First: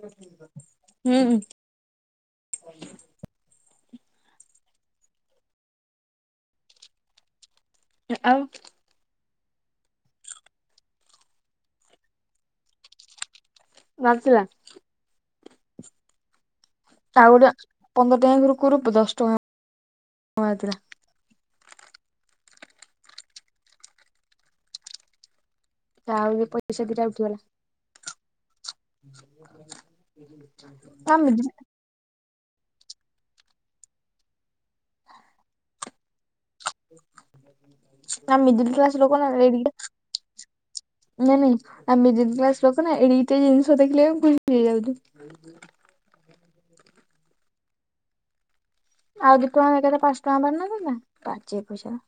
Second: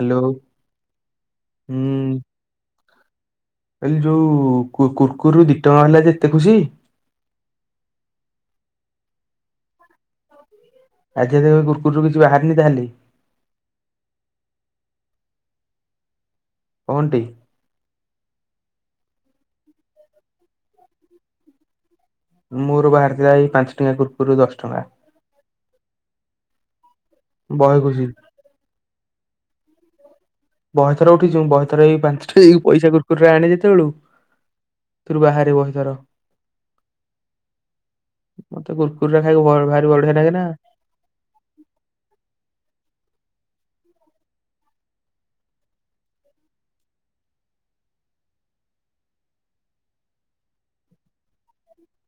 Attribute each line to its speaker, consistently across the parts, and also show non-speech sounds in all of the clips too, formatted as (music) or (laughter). Speaker 1: Hello
Speaker 2: ହୁଁ
Speaker 1: ଏଇ ଯୋଉ କୁର୍କୁରିରୁ ଦି ଟଙ୍କା ହେଲା ଯେ ଏତେ ଖୁସି?
Speaker 2: ଆଉ
Speaker 1: (unintelligible) ଆଜି ଯ କୁରୁକୁରି ରୁ କିଛି ବାହାରିନି ତାହେଲେ?
Speaker 2: ନଥିଲା।
Speaker 1: କଣଟେ
Speaker 2: ଆଉ ଗୋଟେ ପନ୍ଦର ଟଙ୍କିଆ କୁରୁକୁରିରୁ ଦଶ ଟଙ୍କା ବାହାରିଥିଲା।
Speaker 1: ମୋର ବାହାରି ଥିଲା ଏଇ ପାଞ୍ଚ ଟଙ୍କିଆ କୁର୍କୁୁରି ରୁ ଦଶ ଟଙ୍କା।
Speaker 2: ଯାହାହଉ ଏ ପଇସା ଦି ଟା ଉଠିଗଲା।
Speaker 1: ବହେ ଖୁସି ବହେଥର ଉଠିଚି, ବହେ ଥର ଏଇ ପାଞ୍ଚଟ ପଇସା କୁରୁକୁରି ରୁ ଆଣେ ଯେତେବେଳୁ ଏଥିରୁ ବାହାରେ ବହେ ଥର।
Speaker 2: ନା ମିଡିଲ
Speaker 1: ମତେ
Speaker 2: କ୍ଲାସ
Speaker 1: କୁୁରକୁୁରି
Speaker 2: ଲୋକ
Speaker 1: ରା
Speaker 2: ନା ଏଡିକି
Speaker 1: ଖାଇବାକୁ ଭାରି ବଢିଆ ଲାଗେ ନା।
Speaker 2: ନାଇଁ ନାଇଁ, ଆମେ ମିଡିଲି କ୍ଲାସ ଲୋକ ନା, ଏଡ଼ିକିଟେ ଜିନିଷ ଦେଖିଲେ ବି ଖୁସି ହେଇଯାଉଚୁ। ଆଉ ଦିଇ ଟଙ୍କା, ଏକାଥରେ ପାଞ୍ଚ ଟଙ୍କା ବାହାରି ନଥାନ୍ତା, ବାଜେ ପଇସା।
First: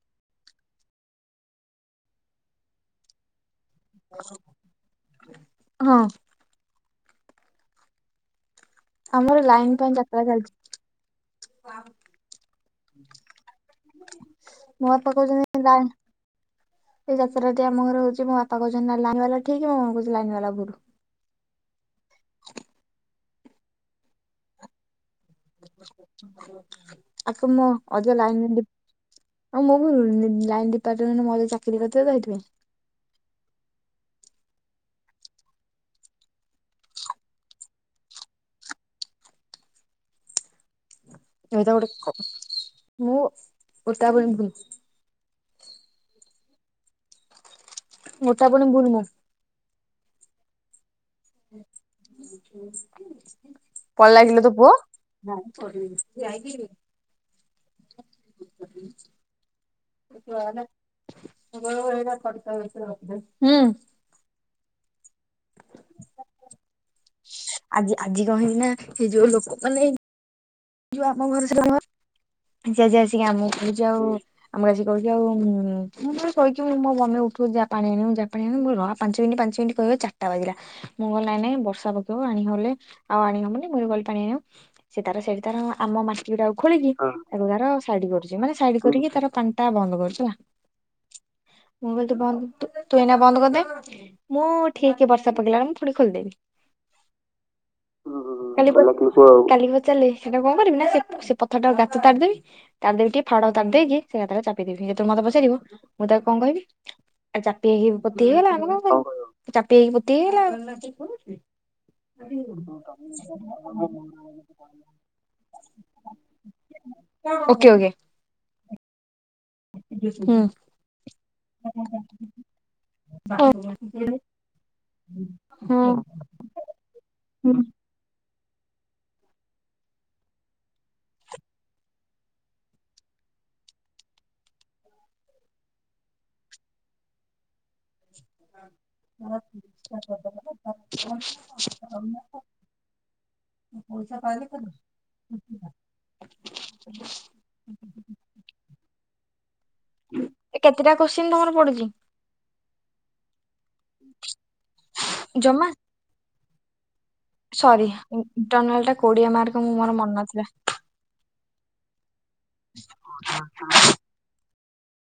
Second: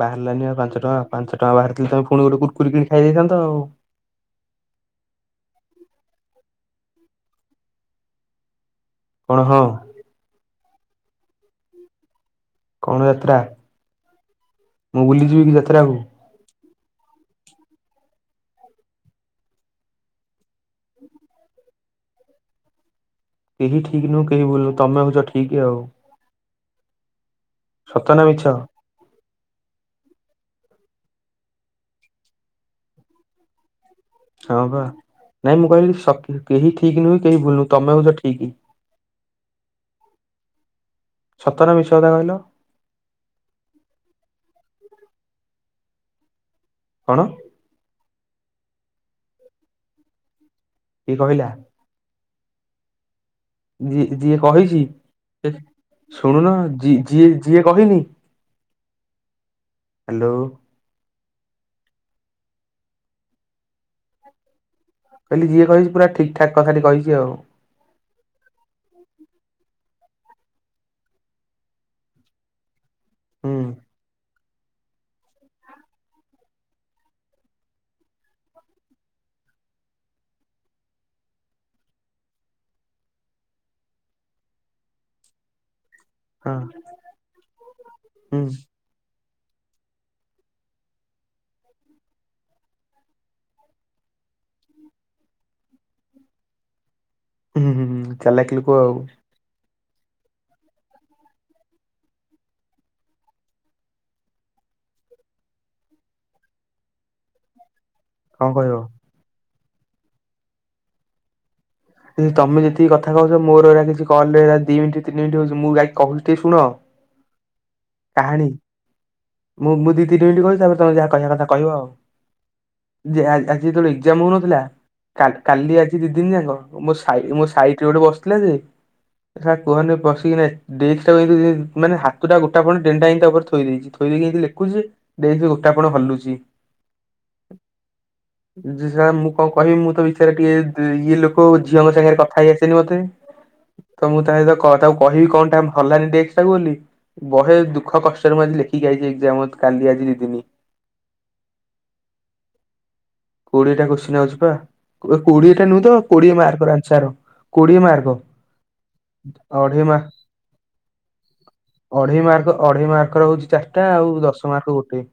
Speaker 1: ବାହାରିଲାନି ଆଉ ପାଞ୍ଚ ଟଙ୍କା, ପାଞ୍ଚ ଟଙ୍କା ବାହାରିଥିଲ ତମେ ପୁଣି ଗୋଟେ କୁୁର୍କୁରି କିଣି ଖାଇ ଦେଇଥାନ୍ତ ଆଉ।
Speaker 2: (unintelligible) ହଁ।
Speaker 1: କଣ
Speaker 2: ଆମର
Speaker 1: ହଁ
Speaker 2: ଲାଇନ୍ ପାଇଁ ଯାତ୍ରା ଚାଲିଚି।
Speaker 1: କଣ ଯାତ୍ରା?
Speaker 2: ମୋ
Speaker 1: ମୁଁ
Speaker 2: ବାପା
Speaker 1: ବୁଲିଯିବି କି
Speaker 2: କହୁଛନ୍ତି ଲାଇନ
Speaker 1: ଯାତ୍ରାକୁ?
Speaker 2: ଏଇ ଯାତ୍ରାଟି ଆମ ଘର ହଉଚି, ମୋ ବାପା କହୁଛନ୍ତି ନାଇ ଲାଇନ୍ ବାଲା ଠିକ, ମୁଁ କହୁଚି ଲାଇନ୍ ବାଲା ଭୁଲ୍।
Speaker 1: କେହି ଠିକ୍ ନୁହଁ, କେହି ଭୁଲ୍ ନୁହଁ, ତମେ ହଉଚ ଠିକ୍ ଆଉ?
Speaker 2: ଆପନ
Speaker 1: ସତ
Speaker 2: ଅଧିକା
Speaker 1: ନା ମିଛ
Speaker 2: ଲାଇନ୍ (unintelligible) ଆଉ ନୁକି, ମୁଁ ଲାଇନ୍ ଡିପାର୍ଟମେଣ୍ଟ ମୁଁ (unintelligible) ଚାକିରି କରିିଥିବ ତ ହେଇଥିପାଇଁ।
Speaker 1: ହଁ ପା, ନାଇଁ ମୁଁ କହିଲି (unintelligible) କେହି ଠିକ୍ ନୁହେଁ କି, କେହି ଭୁଲ୍ ନୁହଁ, ତମେ ହଉଚ ଠିକ୍। ସତ ନା
Speaker 2: ଏଟା
Speaker 1: ମିଛ
Speaker 2: ଗୋଟେ
Speaker 1: କଥା
Speaker 2: କ,
Speaker 1: କହିଲ?
Speaker 2: ମୁଁ ଓଟା (unintelligible)
Speaker 1: କଣ?
Speaker 2: ଗୋଟାପଣି ଭୁଲ୍ ମୁଁ।
Speaker 1: କିଏ କହିଲା?
Speaker 2: (unintelligible)
Speaker 1: ଯିଏ
Speaker 2: ପଳେଇଲା
Speaker 1: ଯିଏ
Speaker 2: କିଲୋ ତୋ ପୁଅ।
Speaker 1: କହିଛି,
Speaker 2: ହୁଁ
Speaker 1: ଶୁଣୁନ? ଯିଏ ଯିଏ କହିନି
Speaker 2: (unintelligible)
Speaker 1: ହ୍ୟାଲୋ
Speaker 2: (unintelligible) ହୁଁ।
Speaker 1: ମୁଁ କହିଲି ଯିଏ କହିଚି, ପୁରା ଠିକ୍ ଠାକ୍ କଥାଟି କହିଛି ଆଉ।
Speaker 2: ଆଜି, ଆଜି କଣ ହେଇଚିନା, ସେଇ ଯୋଉ ଲୋକମାନେ ଯଉ ଆମ ଘର ସାଇଡ୍ ଘର, ସେ ଆଜି ଆସିକି ଆମକୁ
Speaker 1: ହୁଁ
Speaker 2: କହୁଚି ଆଉ ଆମକୁ ଆସିକି କହୁଚି ଆଉ, ମୁଁ ପା କହିଚି ମୋ ମମି ଉଠୁ, (unintelligible) ଯା ପାଣି ଆଣିବୁ, ଯା ପାଣି ଆଣିବୁ, ମୁଁ କହିଲି ରହ ପାଞ୍ଚ ମିନିଟ୍, ପାଞ୍ଚ ମିନିଟ୍। କହିବ ଚାରିଟା ବାଜିଲା, ମୁଁ କହିଲି ନାଇଁ ନାଇଁ ବର୍ଷା ପକେଇବ ଆଣିିଗଲେ ଆଉ ଆଣି ହବନି, ମୁଁ ହେଟୁ ଗଲି ପାଣି ଆଣିବାକୁ ସେ ତାର ସେଠି ତାର ଆମ ମାଟି
Speaker 1: ହଁ
Speaker 2: ଗୁଟାକୁ ଖୋଳିକି, ତାକୁ ତାର ସାଇଟ୍ କରୁଚି,
Speaker 1: ହୁଁ
Speaker 2: ମାନେ ସାଇଡ୍ କରିକି ତାର ପାଣ୍ଟା ବନ୍ଦ କରୁଚି, ହେଲା। ମୁଁ କହିଲି ତୁ ବନ୍ଦ୍, ତୁ ଏଇନା ବନ୍ଦ୍ କରିଦେ। ମୁଁ ଠିକ୍ ବର୍ଷା ପକେଇଲା ବେଳୁ, ମୁଁ ଫୁଣି ଖୋଲିଦେବି। ହୁଁ, ଭଲ କହୁଚ ଆଉ? ସେଇଟାକୁ କଣ କରିବି, ନା ସେ ପ ପଥର ଟାକୁ ଗାତ ତାଡ଼ିଦେବି ତାଡ଼ି ଦେବି ଟିକେ, ଫାଡ ତାଡ଼ି ଦେଇକି, ସେ ଗାତ ଟାକୁ ଚାପିଦେବି, ସେ ଯେତେବେଳେ ମତେ ପଚାରିବ, ମୁଁ ତାକୁ କଣ କହିବି ଆଉ ଚାପି ହେଇକି ପୋତି ହେଇଗଲା, ଆମେ କଣ କରିବୁ? ଚାପି ହେଇକି ପୋତି ହେଇଗଲା ଆଉ।
Speaker 1: ତମେ ଯେତିକି କଥା କହୁଚ, ମୋର ଏରା କିଛି କଲ୍ ରେ ଦି ମିନିଟ୍, ତିନି ମିନିଟ୍ ହଉଚି, ମୁଁ ବାକି କହୁଚି ଟିକେ ଶୁଣ?
Speaker 2: ଓକେ-ଓକେ।
Speaker 1: କାହାଣୀ ମୁଁ-ମୁଁ ଦି
Speaker 2: ହୁଁ
Speaker 1: ତିନିଟି କହୁଛି ତାପରେ ତମେ ଯାହା କହିବା କଥା କହିବ ଆଉ। ଯେ ଆଜି ଯେତେବେଳେ ଏକ୍ସାମ୍ ହଉନଥିଲା କା କାଲି
Speaker 2: ହଁ
Speaker 1: ଆଜି ଦି ଦିନ ଯାକ ମୋ ସାଇ ମୋ ସାଇଟି ରେ ଗୋଟେ ବ କୁହନି ପିକି ମାନେ ହାତଟା ଗୋଟେ ଗୋଟାପଣ ଡେନଟା ଏଇି ଉପରେ ଥୋଇ ଦେଇଚି ଥୋଇ ଦେଇକି ଏ ଲେଖୁଚି ଦେଇି ଗୋଟାପଣ ହଲୁଚି। ଜ ସାର୍ ମୁଁ କଣ କହିବି ମୁଁ ତ ବିଚାରରେ ଟିକେ ଇଏ ଲୋକ ଝିଅଙ୍କ ସାଙ୍ଗରେ କଥା ହେଇ ଆସେନି ମତେ ତ ମୁଁ ତା ସହିତ କକୁ କହିବି କଣଟା ହଲାନି ଡେକ୍ସେ ଟାକୁ ବୋଲି ବହେ ଦୁଃଖ କଷ୍ଟରେ ମୁଁ ଲେଖିକିଆଇଚି ଏକ୍ସାମ୍ ରେ।
Speaker 2: ଏ କେତେଟା କୋଶ୍ଚିନ୍ ତମର ପଡିଚି?
Speaker 1: କୋଡିଏଟା କୋଚିଂ ଅଛି ବା କୋଡିଏଟା
Speaker 2: ଜମା
Speaker 1: ନୁହଁ ତ କୋଡିଏ ମାର୍କ ର ଆନ୍ସାର୍। କୋଡିଏ
Speaker 2: ସରି ଇଣ୍ଟରନାଲ୍ କୋଡି ମାର୍କ ମୁଁ
Speaker 1: ଅଢେଇ ମା
Speaker 2: ମୋର ମନ ନଥିଲା।
Speaker 1: ଅଢେଇ ମାର୍କ ଅଢେଇ ମାର୍କ ରହୁଚି ଚାରିଟା ଆଉ ଦଶ ତୁମାର୍କ ଗୋଟେ।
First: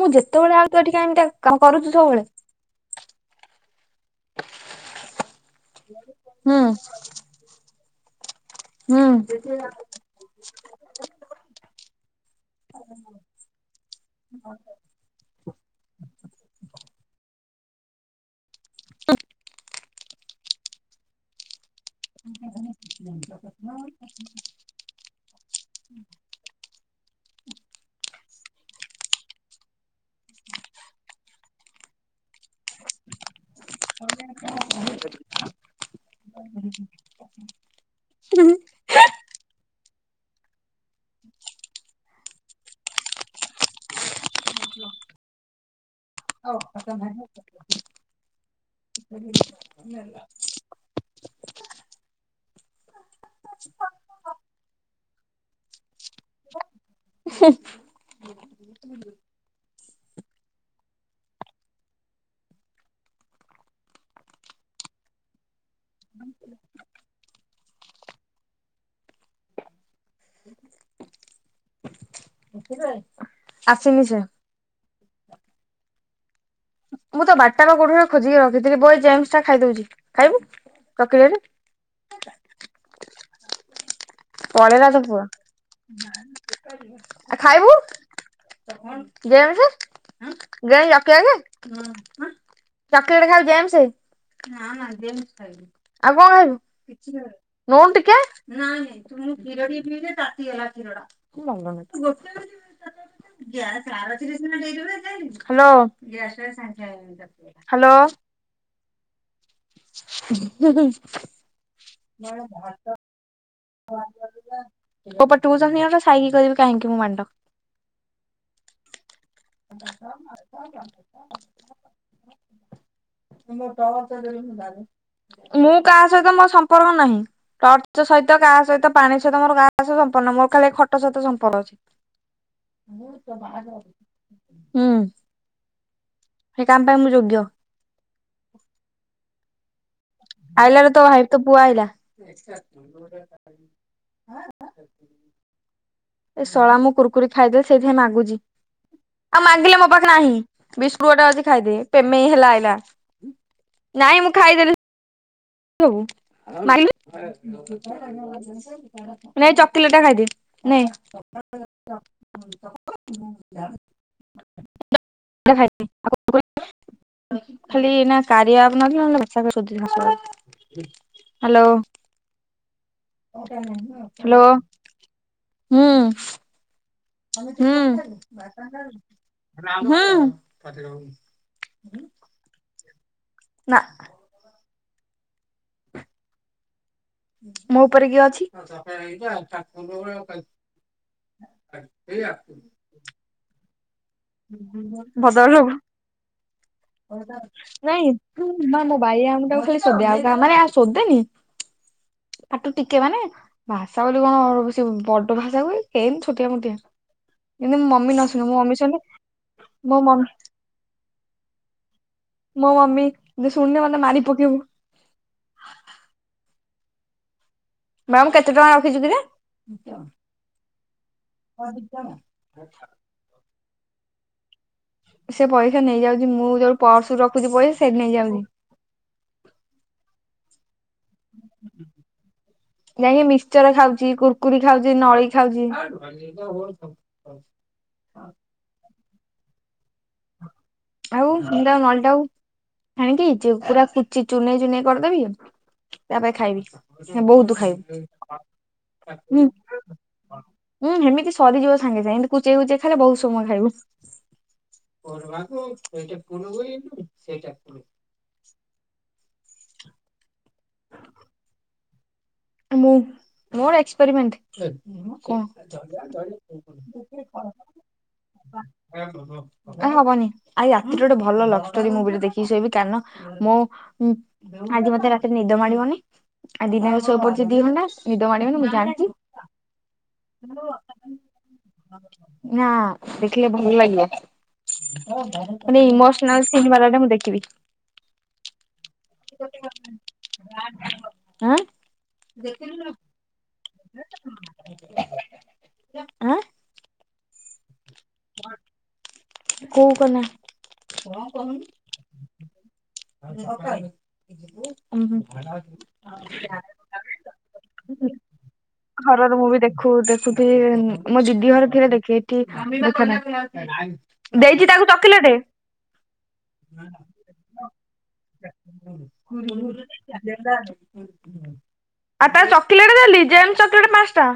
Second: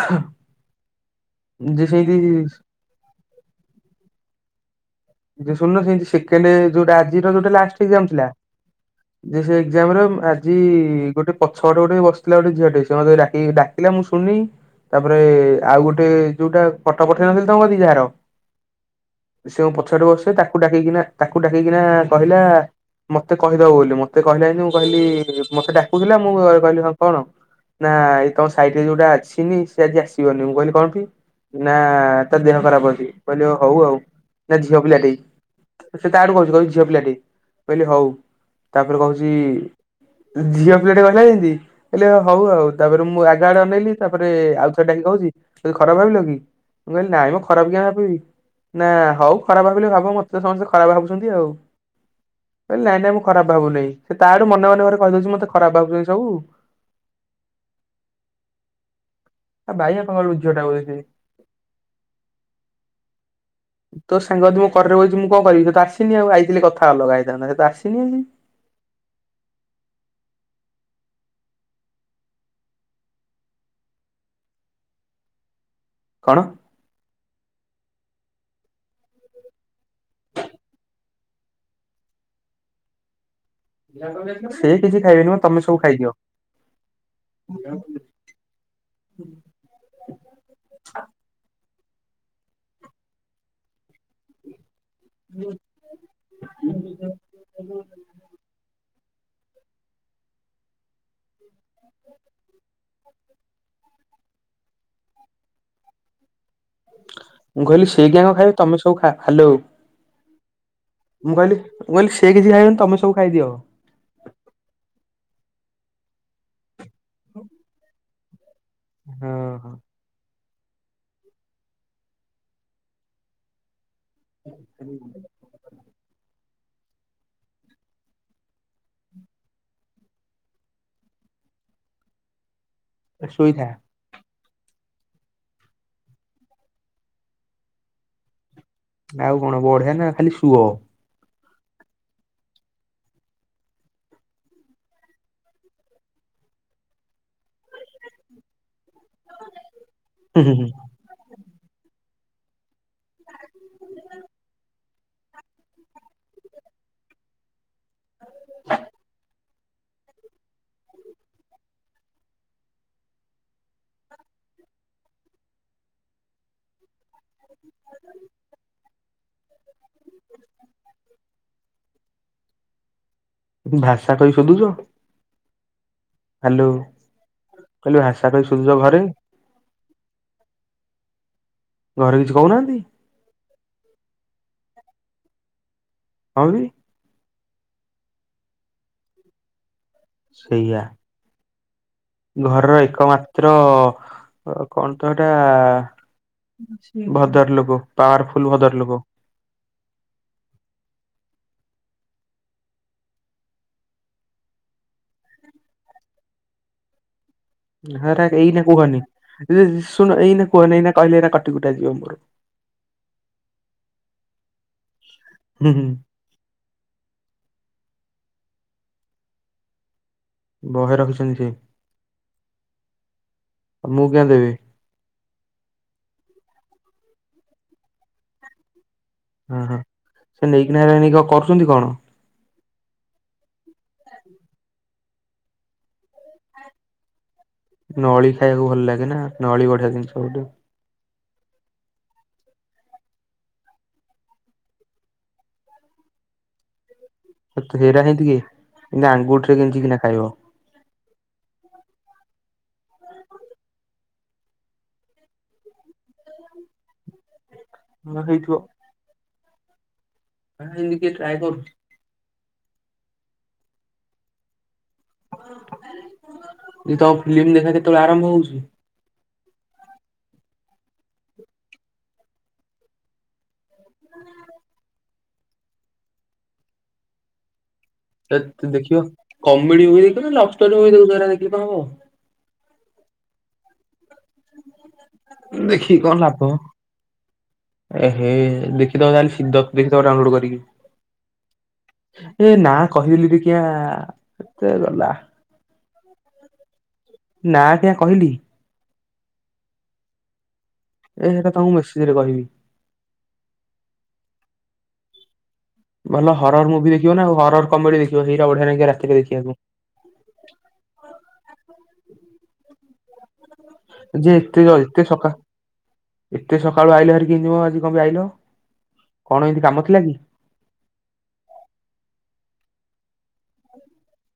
Speaker 2: ମୁଁ ଯେତେବେଳେ ଆଉ ତୁ ଏଠି (unintelligible)
Speaker 1: ଯେ ସେ କି ଶୁଣୁନୁ ସେକେଣ୍ଡ
Speaker 2: ହୁଁ
Speaker 1: ସେ ଯୋଉଟା ଆଜିର ଯୋଉଟା ଲାଷ୍ଟ ଏକ୍ସାମ୍ ଥିଲା
Speaker 2: ହୁଁ।
Speaker 1: ଯେ ସେ ଏକ୍ଜାମ୍ ରେ ଆଜି ଗୋଟେ ପଛପଟେ ଗୋଟେ ବସିଥିଲା ଗୋଟେ ଝିଅଟେ ସେ ମତେ ଡକି ଡାକି ଥିଲା ମୁଁ ଶୁଣିନି। ତାପରେ ଆଉ ଗୋଟେ ଯୋଉଟା ପଟ ପଠ ନଥିଲେି ତମ କତିକି ଯାହାର ସେ ମୋ ପଛଆଡେ ବସେ ତାକୁ ଡାକିକିନା ତାକୁ ଡାକିକିନା କହିଲା ମତେ କହିଦବ ବୋଲି ମତେ କହିଲା ମୁଁ କହିଲି ମତେ ଡାକୁଥିଲା ମୁଁ କହିଲି କଣ ନା ଏଇ ତମ ସାଇଟ୍ ରେ ଯୋଉଟା ଆସିନି ସେ ଆଜି ଆସିବନି, ମୁଁ କହିଲି କଣ? ନା ତା ଦେହ ଖରାପ ଅଛି ମୁଁ କହିଲି ହଉ ଆଉ।
Speaker 2: (inaudible)
Speaker 1: ନା ଝିଅ ପିଲାଟିେ ସେ ତା ଆଡୁ କହୁଚି-କହୁଚି ଝିଅ ପିଲାଟିେ ମୁଁ କହିଲି ହଉ।
Speaker 2: ହୁଁ
Speaker 1: ତାପରେ କହୁଚି ଝିଅ ପିଲାଟେ କହିଲା ଯେମ୍ତି ହେଲେ ହଉ ଆଉ ତାପରେ ମୁଁ ଆଗଆଡ଼େ ଅନେଇଲି ତାପରେ ଆଉ ଥରେ ଡ଼ାକିକି କହୁଚି ଖରାପ ଭାବିଲ କି ମୁଁ କହିଲି ନାଇ ମ୍ ଖରାପ କାଇଁ ଭାବିବି ନା ହଉ। ଖରାପ ଭାବିଲେ ଭାବ ମତେ ସମସ୍ତେ ଖରାପ ଭାବୁଚନ୍ତି ଆଉ ହେ ନାଇଁ-ନାଇ ମୁଁ ଖରାପ ଭାବୁନି ସେ ତାଆଡୁ ମନେ-ମନେ ଘରେ କହିଦଉଚି ମତେ ଖରାପ ଭାବୁଛନ୍ତି ସବୁ।
Speaker 2: (inaudible)
Speaker 1: ବାଇଆଙ୍କ ଘରକୁ ଝିଅଟା ଆଉଚି। ତୋ ସାଙ୍ଗ ଯୋଉ ମୋ କରରେ ବଇଚି ମୁଁ କଣ କରିବି ସେ ତ ଆସିନି ଆଉ ଆଇଥିଲି କଥା ଅଲଗା ହେଇଥାନ୍ତା ସେ ତ ଆସିନି
Speaker 2: ଆସିନିି ସେ।
Speaker 1: କଣ?
Speaker 2: ମୁଁ ତ ବାରଟା କୋଉଠିରେ ଖୋଜିକି ରଖିଥିଲି ବୋଉ ଜେମସଟା ଖାଇଦଉଚି, ଖାଇବୁ ଚକିଲେଟ୍?
Speaker 1: (inaudible)
Speaker 2: କଣ ହେଲା
Speaker 1: କିଛି
Speaker 2: ସେ ପୁଅ
Speaker 1: ଖାଇବେନି ମ ତମେ ସବୁ ଖାଇଦିଅ।
Speaker 2: ଖାଇବୁ। (inaudible) ଚକିଲେଟ୍ ଖାଇବୁ ଜେମସ। ଆଉ କଣ ଖାଇବୁ ନଉନୁ ଟିକେ ତୁମେ କ୍ଷୀର ଟିକେ ପିଇଲେ ତାତିଗଲା କ୍ଷୀରଟା (inaudible) ହାଲୋ।
Speaker 1: ମୁଁ କହିଲି ସେଇ ଜ୍ଞା ଖାଇବ ତମେ ସବୁ ଖା ହାଲୋ।
Speaker 2: (inaudible)
Speaker 1: ମୁଁ କହିଲି ମୁ କହିଲି ସେ କିଛି ଖାଇବେନି ତମେ ସବୁ ଖାଇଦିଅ।
Speaker 2: ଟୁଇସନ୍ ସାଇକି କହୁବି କାହିଁକି ମୋ! ! ! ! ! ! !
Speaker 1: ହଁ ହଁ।
Speaker 2: (inaudible) (unintelligible) ମୁଁ କାହା ସହିତ ମୋ ସମ୍ପର୍କ ନାହିଁ ଟର୍ଚ୍ଚ ସହି ତ କାହା ସହିତ ପାଣି ସହିତ ମୋର କାହା ସହିତ ସମ୍ପର୍କ ନାହିଁ ମୋର ଖାଲି ଏ ଖଟ ସହିତ ସମ୍ପର୍କ ଅଛି।
Speaker 1: ଶୋଇଥା
Speaker 2: ହୁଁ। ସେଇ କାମ ପାଇଁ ମୁଁ ଯୋଗ୍ୟ।
Speaker 1: ଆଉ କଣ ବଢିଆ ନା। ଖାଲି ଶୁଅ ହୁଁ
Speaker 2: ଆଇଲାରେ ତ ଭାଇ ତ ପୁଅ ଆଇଲା। ଏ ଶଳା ମୁଁ କୁୁରକୁରି ଖାଇଦେଲି ସେଇଥିାଇଁ ମାଗୁଛି ଆଉ ମାଗିଲେ ମୋ ପାଖେ ନାହିଁ।
Speaker 1: ହୁଁ
Speaker 2: ବିସ୍କୁଟ ଗୋଟେ ଅଛି ଖାଇଦେ ପେମେଇ ହେଲା ଆଇଲା ନାଇଁ ମୁଁ ଖାଇଦେଲି। ହଉ ମାରଲି। ନେ ଏଇ ଚକଲେଟ ଖାଇଦେ ନେ। (unintelligible) ଖାଲି ଏ କାରିଆ ଆପ ନଥିଲେ ଭାଷା ସୋଧିଥାନ୍ତି ଶଳାକୁ। ହାଲୋ।
Speaker 1: ହୁଁ ଭାଷା କହି
Speaker 2: ହାଲୋ
Speaker 1: ଶୋଧୁଛ
Speaker 2: ହୁଁ।
Speaker 1: ହାଲୋ। କହିଲି ଭାଷା କହି ଶୋଧୁଛ ଘରେ
Speaker 2: ହୁଁ ହୁଁ।
Speaker 1: କେହି କିଛି କହୁନାହାନ୍ତି?
Speaker 2: ନା।
Speaker 1: ଆହୁରି
Speaker 2: ମୋ ଉପରେ କିଏ ଅଛି?
Speaker 1: ସେଇଆ।
Speaker 2: (inaudible)
Speaker 1: ଘରର ଏକମାତ୍ର କଣ ତ ହେଟା?
Speaker 2: ଭଦ୍ର ଲୋକ
Speaker 1: ଭଦରଲୋକ ପାୱାରଫୁଲ ଭଦରଲୋକ।
Speaker 2: ଆ ମାନେ ଆ ଶୋଧେନି ଆଠୁ ଟିକେ ମାନେ ଭାଷା ବୋଲି କଣ ବଡ ଭାଷା କୁହେ ଏନ୍ତି ଛୋଟିଆ ମୋଟିଆ। ଯେମିତି ମୋ ମମି
Speaker 1: ହେରା
Speaker 2: ନଶୁଣୁ ମୋ
Speaker 1: ଏଇନା
Speaker 2: ମମି
Speaker 1: କୁହନି
Speaker 2: ଶୁଣିଲେ ମୋ
Speaker 1: ଶୁଣ
Speaker 2: ମମି
Speaker 1: ଏଇନା କୁହନି ଏଇନା କହିଲେ ଏଇନେ କହିଲେ କଟିକୁଟା ଯିବ ମୋର।
Speaker 2: ମୋ ମମି ଶୁଣିଲେ ମତେ ମାରି ପକେଇବ।
Speaker 1: ହୁଁ ହୁଁ।
Speaker 2: ମ୍ୟାାମ କେତେ ଟଙ୍କା ରଖିଛୁ କିରେ?
Speaker 1: ବହେ ରଖିଛନ୍ତି ସେ ତମୁକୁ କିଆଁ ଦେବି।
Speaker 2: ସେ ପଇସା ନେଇଯାଉଚି ମୁଁ ଯୋଉ ପର୍ସରୁ ରଖୁଛି ପଇସା ସେଠି ନେଇଯାଉଚି।
Speaker 1: ହଁ ହଁ ସେ ନେଇକିନା ନେଇ କରୁଚନ୍ତି କଣ?
Speaker 2: ନେଇକି ମିସଚର ଖାଉଚି, କୁର୍କୁରି ଖାଉଚି, ନଳି ଖାଉଚି।
Speaker 1: ନଳି ଖାଇବାକୁ ଭଲ ଲାଗେ ନା, ନଳି ବଢିଆ ଜିନିଷ ଗୋଟେ।
Speaker 2: ଆଉ ମୁଁ ଯଉ ନଳିଟା ଆଉ ଛାଣିକି ପୁରା କୁଚି ଚୁନେଇ, ଚୁନେଇ କରିଦେବି। ତାପରେ ଖାଇବି ବୋହୁତ
Speaker 1: ହେରା
Speaker 2: ଖାଇବି
Speaker 1: ହେନ୍ତି କିଏ ଏନ୍ତି
Speaker 2: ଉଁ।
Speaker 1: ଆଙ୍ଗୁଠିରେ ଗେଞ୍ଜିକିନା ଖାଇବ।
Speaker 2: ହୁଁ ହେମିତି ସରିଯିବ ସାଙ୍ଗେ ସାଙ୍ଗେ ଏମିତି କୁଚେଇ କୁଚେଇ ଖାଇଲେ ବୋହୁତ ସମୟ ଖାଇବୁ। (unintelligible)
Speaker 1: ହଁ ହେଇଥିବ। ହଁ ଏମିତି କିଏ ଟ୍ରାଏ କରୁଚି।
Speaker 2: ମୁଁ ମୋର ଏକ୍ସପେରିମେଣ୍ଟ। (unintelligible)
Speaker 1: ତମ ଫିଲ୍ମ ଦେଖା କେତେବେଳେ ଆରମ୍ଭ ହଉଚି
Speaker 2: କାହିଁ ହବନି ଆଜି ରାତିରେ ଗୋଟେ ଭଲ ଲଭଷ୍ଟୋରୀ ମୁଭିଟେ ଦେଖିକି ଶୋଇବି କାରଣ ମୁଁ ଉଁ ଆଜି ମତେ ରାତିରେ ନିଦ ମାଡିବନି ଆ ଦିନରେ ଶୋଇ ପଡିଚି ଦିଇ ଘଣ୍ଟା। ନିଦ ମାଡିବନି
Speaker 1: ଏତେ
Speaker 2: ମୁଁ
Speaker 1: ଦେଖିବ
Speaker 2: ଜାଣିଛି
Speaker 1: କମେଡି ମୁଭି ଦେଖିବ ନା ଲଭଷ୍ଟୋରି ମୁଭି ଦେଖି ହେଗୂରା କଣ ହବ।
Speaker 2: ନା ଦେଖିଲେ ଭଲ ଲାଗିବ। ମାନେ
Speaker 1: ଦେଖିକି କଣ ଲାଭ
Speaker 2: ଇମୋସନାଲ ସିନ୍ ବାଲାଟା ମୁଁ ଦେଖିବି।
Speaker 1: ଏହେ ଦେଖ୍ ଦେଖିଦବ କାଲି ସିଧପ ଦେଖି ଦବ ଡାଉଁଲୋଡ୍ କରିକୀ।
Speaker 2: ଆଁ
Speaker 1: (unintelligible) କେତେ ଗଲା?
Speaker 2: ଆଁ।
Speaker 1: ନାଁ ଟା କହିଲି।
Speaker 2: କୋଉ କନା?
Speaker 1: ଏ ସେଇଟା ତମୁକୁ ମେସେଜରେ କହିବି।
Speaker 2: ଉଁ ହୁଁ।
Speaker 1: ଭଲ ହରର ମୁଭି ଦେଖିବ ନା ଆଉ ହରର କମେଡି ଦେଖିବ ସେଇଟା ବଢିଆ ନାଗିବ ରାତିରେ ଦେଖିବାକୁୁ।
Speaker 2: କୋଉ ଦେଖୁ ଥିବେ ମୋ ଦିଦି ଘରେ ଥିଲେ ଦେଖେ ଏଠି ଦେଖେ ନାଁହିଁ।
Speaker 1: ଯେ ଏତେ
Speaker 2: ଦେଇଛି ତାକୁ
Speaker 1: ଏତେ ସକା
Speaker 2: ଚକିଲେଟେ।
Speaker 1: ଏତେ ସକାଳୁ ଆଇଲ ହାରିକି କେମିତି ମ ଆଜି କପାଇଁ ଆଇଲ କଣ ଏମିତି କାମ ଥିଲା କି?
Speaker 2: ଆ ତା ଚକିଲେଟେ ଦେଲି ଜେମ୍ସ ଚକ୍ଲେଟ୍ ପାଞ୍ଚଟା।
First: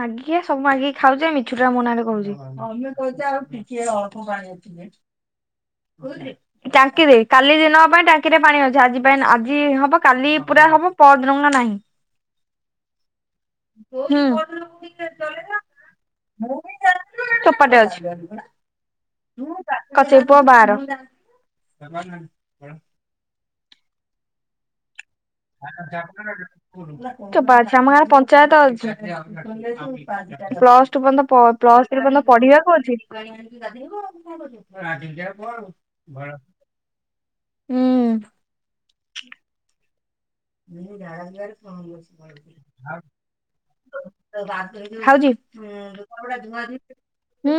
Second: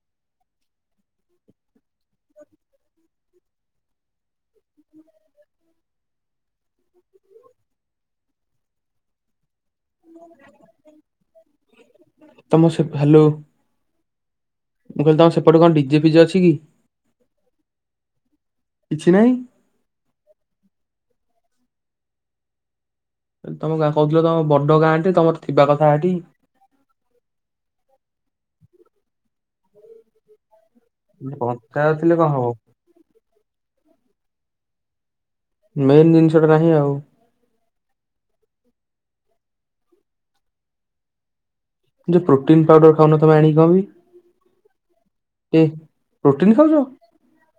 Speaker 2: ମାଗିଖିଆ ସବୁ ମାଗିକି ଖାଉଚି ଏମିତି। ମିଛୁଟାରେ ମୋ ନାଁ ରେ କୋହୁଚି। କୋଉଥିରେ ଟାଙ୍କିରେ କାଲି ଦିନ ପାଇଁ ଟାଙ୍କିରେ ପାଣି ଅଛି ଆଜି ପାଇଁ ଆଜି ହବ କାଲି ପୁରା ହବ ପରଦିନକୁ ଆଉ ନାହିଁ।
Speaker 1: ତମ ସେ ହାଲୋ
Speaker 2: ହୁଁ।
Speaker 1: ମୁଁ କହିଲି ତମ ସେପଟେ କଣ ଡିଜେ ଫିଜେ ଅଛି? କି?
Speaker 2: ଚୋପାଟେ
Speaker 1: କିଛି ନାହିଁ
Speaker 2: ଅଛି। କଚେ ପୁଅ ବାର।
Speaker 1: ତମ ଗାଁ କହୁଥିଲ ତମବଡ ଗାଁ ଟେ ତମ ତ
Speaker 2: (unintelligible) ଚୋପା ଅଛି ଆମ ଗାଁରେ ପଞ୍ଚାୟତ ଅଛି ପ୍ଲସ ତୁ ପର୍ଯ୍ୟନ୍ତ ପ ପ୍ଲସ୍
Speaker 1: ପଞ୍ଚାୟତ
Speaker 2: ଥ୍ରୀ
Speaker 1: ଥିଲେ
Speaker 2: ପର୍ଯ୍ୟନ୍ତ
Speaker 1: କଣ ହବ?
Speaker 2: ପଢିବାକୁ ଅଛି।
Speaker 1: ମେନ୍ ଜିନିଷ ଟା ନାହିଁ ଆଉ
Speaker 2: ହୁଁ। (unintelligible)
Speaker 1: ଯୋ ପ୍ରୋଟିନ ପାଉଡର ଖାଉନ ତମେ ତମ ଆଣିକି ଖାଉନ।
Speaker 2: ଖାଉଚି।
Speaker 1: ପ୍ରୋଟିନ ଖାଉଛ
Speaker 2: ହୁଁ।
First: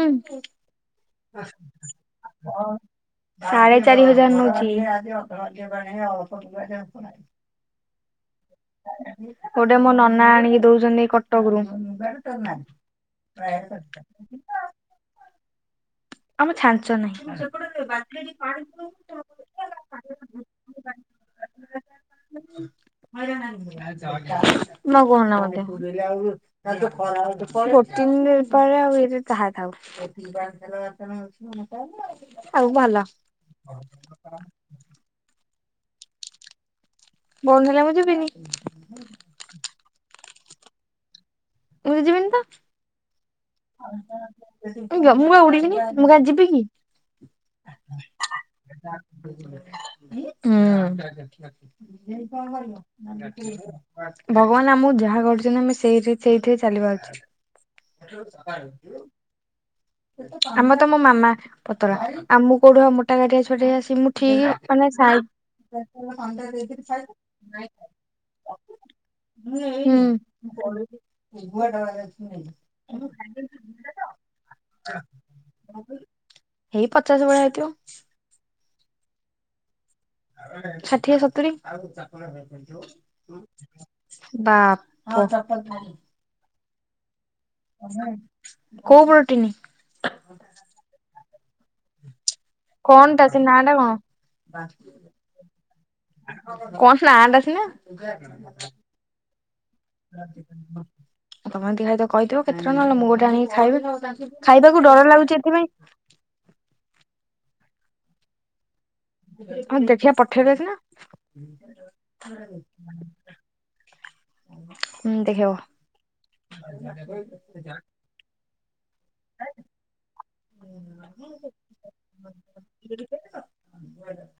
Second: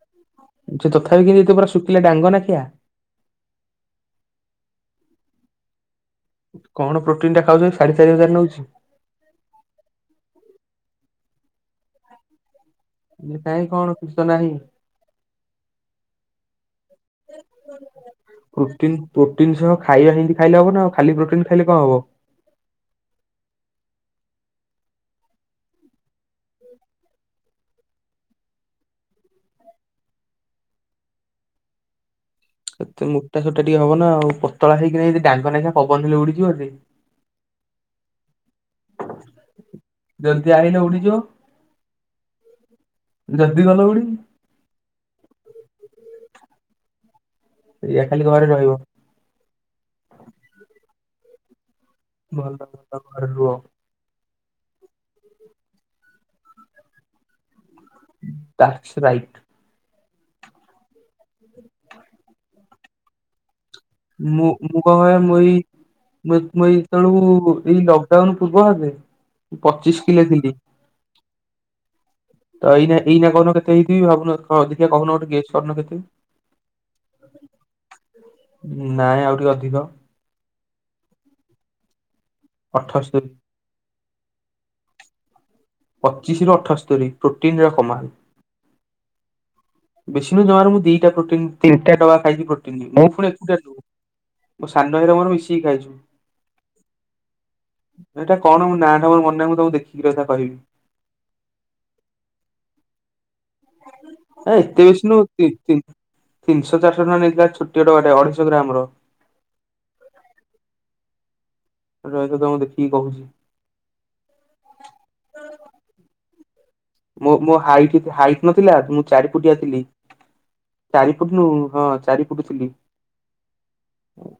Speaker 1: ସେ ତଥାପି କିି ଜେତେପରା ଶୁଖିଲା ଡାଙ୍ଗ ନାଖିଆ।
Speaker 2: ସାଢେ ଚାରି ହଜାର ନୋଉଚି।
Speaker 1: କଣ ପ୍ରୋଟିନ୍ ଟା ଖାଉଛନ୍ତି ସାଢେ ଚାରି ହଜାର ନଉଛି?
Speaker 2: ଗୋଟେ ମୋ ନନା ଆଣିକି ଦଉଛନ୍ତି କଟକରୁ।
Speaker 1: ଏ କାହିଁ କଣ ଦୁସ ନାହିଁ।
Speaker 2: ଆମ ଛାଞ୍ଚ ନାହିଁ। ନ
Speaker 1: ପ୍ରୋଟିନ ପ୍ରୋଟିନ ସହ ଖାଇବା ଯେମିତି ଖାଇଲେ ହବ ନା ଆଉ, ଖାଲି ପ୍ରୋଟିନ ଖାଇଲେ କଣ ହବ?
Speaker 2: (unintelligible) ପ୍ରୋଟିନ ପରେ ଆଉ ଇଠି ଚାହା ଖାଉଛି। (unintelligible)
Speaker 1: ସେତେ ମୋଟା ସୋଟା ଟିକେ ହବ ନା ଆଉ ପତଳା ହେଇକି, ଯେମିତି ଡାଙ୍ଗ ନା ପବନ ଦେଲେ ଉଡିଯିବ ଯେ।
Speaker 2: ବନ୍ଦ ହେଲା ମୁଁ ଯିବିନି।
Speaker 1: ଜଲଦି ଆଇଲ ଉଡିଯିବ।
Speaker 2: ମୁଁ ଯିବିନି ତ।
Speaker 1: ଯଦି ଗଲ ଉଡି?
Speaker 2: ମୁଁ ଜମା ଉଡିବିନି, ମୁଁ କାହିଁ ଯିବି କି।
Speaker 1: ଏଇଆ ଖାଲି ଘରେ ରହିବ।
Speaker 2: ହୁଁ।
Speaker 1: ଭଲ ଭଲ
Speaker 2: ଭଗବାନ
Speaker 1: ଘରେ ରୁହ
Speaker 2: ଆମକୁ ଯାହା କରୁଛନ୍ତି ଆମେ ସେଇ ସେଇଥିରେ ଚାଲିବା ଉଚିତ।
Speaker 1: ଦାଟ୍ସ
Speaker 2: (unintelligible)
Speaker 1: ରାଇଟ୍
Speaker 2: ଆମ ତ ମୋ ମାମା ପତଳା, ଆଉ ମୁଁ କୋଉଠୁ ଆଉ ମୋଟା କାଟିଆ ଛୁଆଟେ ଆସିବି। ମୁଁ ଠିକ
Speaker 1: ମୁଁ
Speaker 2: ମାନେ
Speaker 1: କଣ
Speaker 2: ସାଇ
Speaker 1: କରେ ମୁଁ ଏଇ ମୁଁ ମୁଁ ଏଇ ଯେତେବେଳକୁ ଏଇ ଲକଡାଉନ ପୂର୍ବ ଭାଗେ ପଚିଶ କିଲୋ ଥିଲି
Speaker 2: ହୁଁ (unintelligible)
Speaker 1: ତ ଅଧିକା କହୁନା ତ ଗୋଟେ ଗେଜ କରୁନା କିଛି?
Speaker 2: ଏଇ ପଚାଶ ଭଳିଆ ହେଇଥିବ।
Speaker 1: ନାଇଁ ଆଉ ଟିକେ ଅଧିକ।
Speaker 2: ଷାଠିଏ, ସତୁରି।
Speaker 1: ଅଠସ୍ତରୀ
Speaker 2: ବାପ (unintelligible)
Speaker 1: ପଚିଶି ରୁ ଅଠସ୍ତରୀ। ପ୍ରୋଟିନ ର କମାଲ୍
Speaker 2: କୋଉ ପ୍ରୋଟିନ?
Speaker 1: ବେଶୀ ନୁହେଁ ଜମାରୁ ମୁଁ ଦିଟା ପ୍ରୋଟିନ ତିନିଟା ଡବା ଖାଇଛି ପ୍ରୋଟିନ ମୁଁ
Speaker 2: କଣ ଟା
Speaker 1: ଫୁଣି
Speaker 2: ସେ ନା ଟା
Speaker 1: (unintelligible)
Speaker 2: କଣ
Speaker 1: ମୋ ସାନଭାଇ ର ମୋର ମିଶିକି ଖାଇଛୁ।
Speaker 2: କଣ ପ୍ଲାନ୍ ଅଛି ନା। ତମେ
Speaker 1: ଏଇଟା କଣ ମୋ ନାଁ ଟା ମୋର ମନେ ନାହିଁ ମୁଁ ତମକୁ ଦେଖିକି ରହିଥା କହିବି।
Speaker 2: ଏମିତି ଖାାଇବାକୁ କହିଦବୁ କେତେ ଟଙ୍କା ନଉଛି ମୁଁ ଗୋଟେ ଆଣିକି ଖାଇବି,
Speaker 1: ଏ ଏତେ
Speaker 2: ଖାଇବାକୁ
Speaker 1: ବେଶୀ
Speaker 2: ଡର
Speaker 1: ନୁହଁ
Speaker 2: ଲାଗୁଛି
Speaker 1: ତି
Speaker 2: ଏଥିପାଇଁ
Speaker 1: ତି ତିନିଶହ, ଚାରିଶହ ଟଙ୍କା ନେଇଥିଲା ଛୋଟିଆ ଡବା ଟାଏ ଅଢେଇଶହ ଗ୍ରାମ୍ ର।
Speaker 2: ହଉ ଦେଖିବା ପଠେଇବେ ସିନା
Speaker 1: ରହିଥାଅ ତମକୁ ଦେଖିକି କହୁଛି।
Speaker 2: ହୁଁ ଦେଖିହବ।
Speaker 1: ମୋ ମୋ ହାଇଟ୍ ହାଇଟ୍ ନଥିଲା ମୁଁ ଚାରି ଫୁଟିଆ ଥିଲି, ଚାରି ଫୁଟ ନୁ, ହଁ ଚାରି ଫୁଟ ଥିଲି।
Speaker 2: (unintelligible)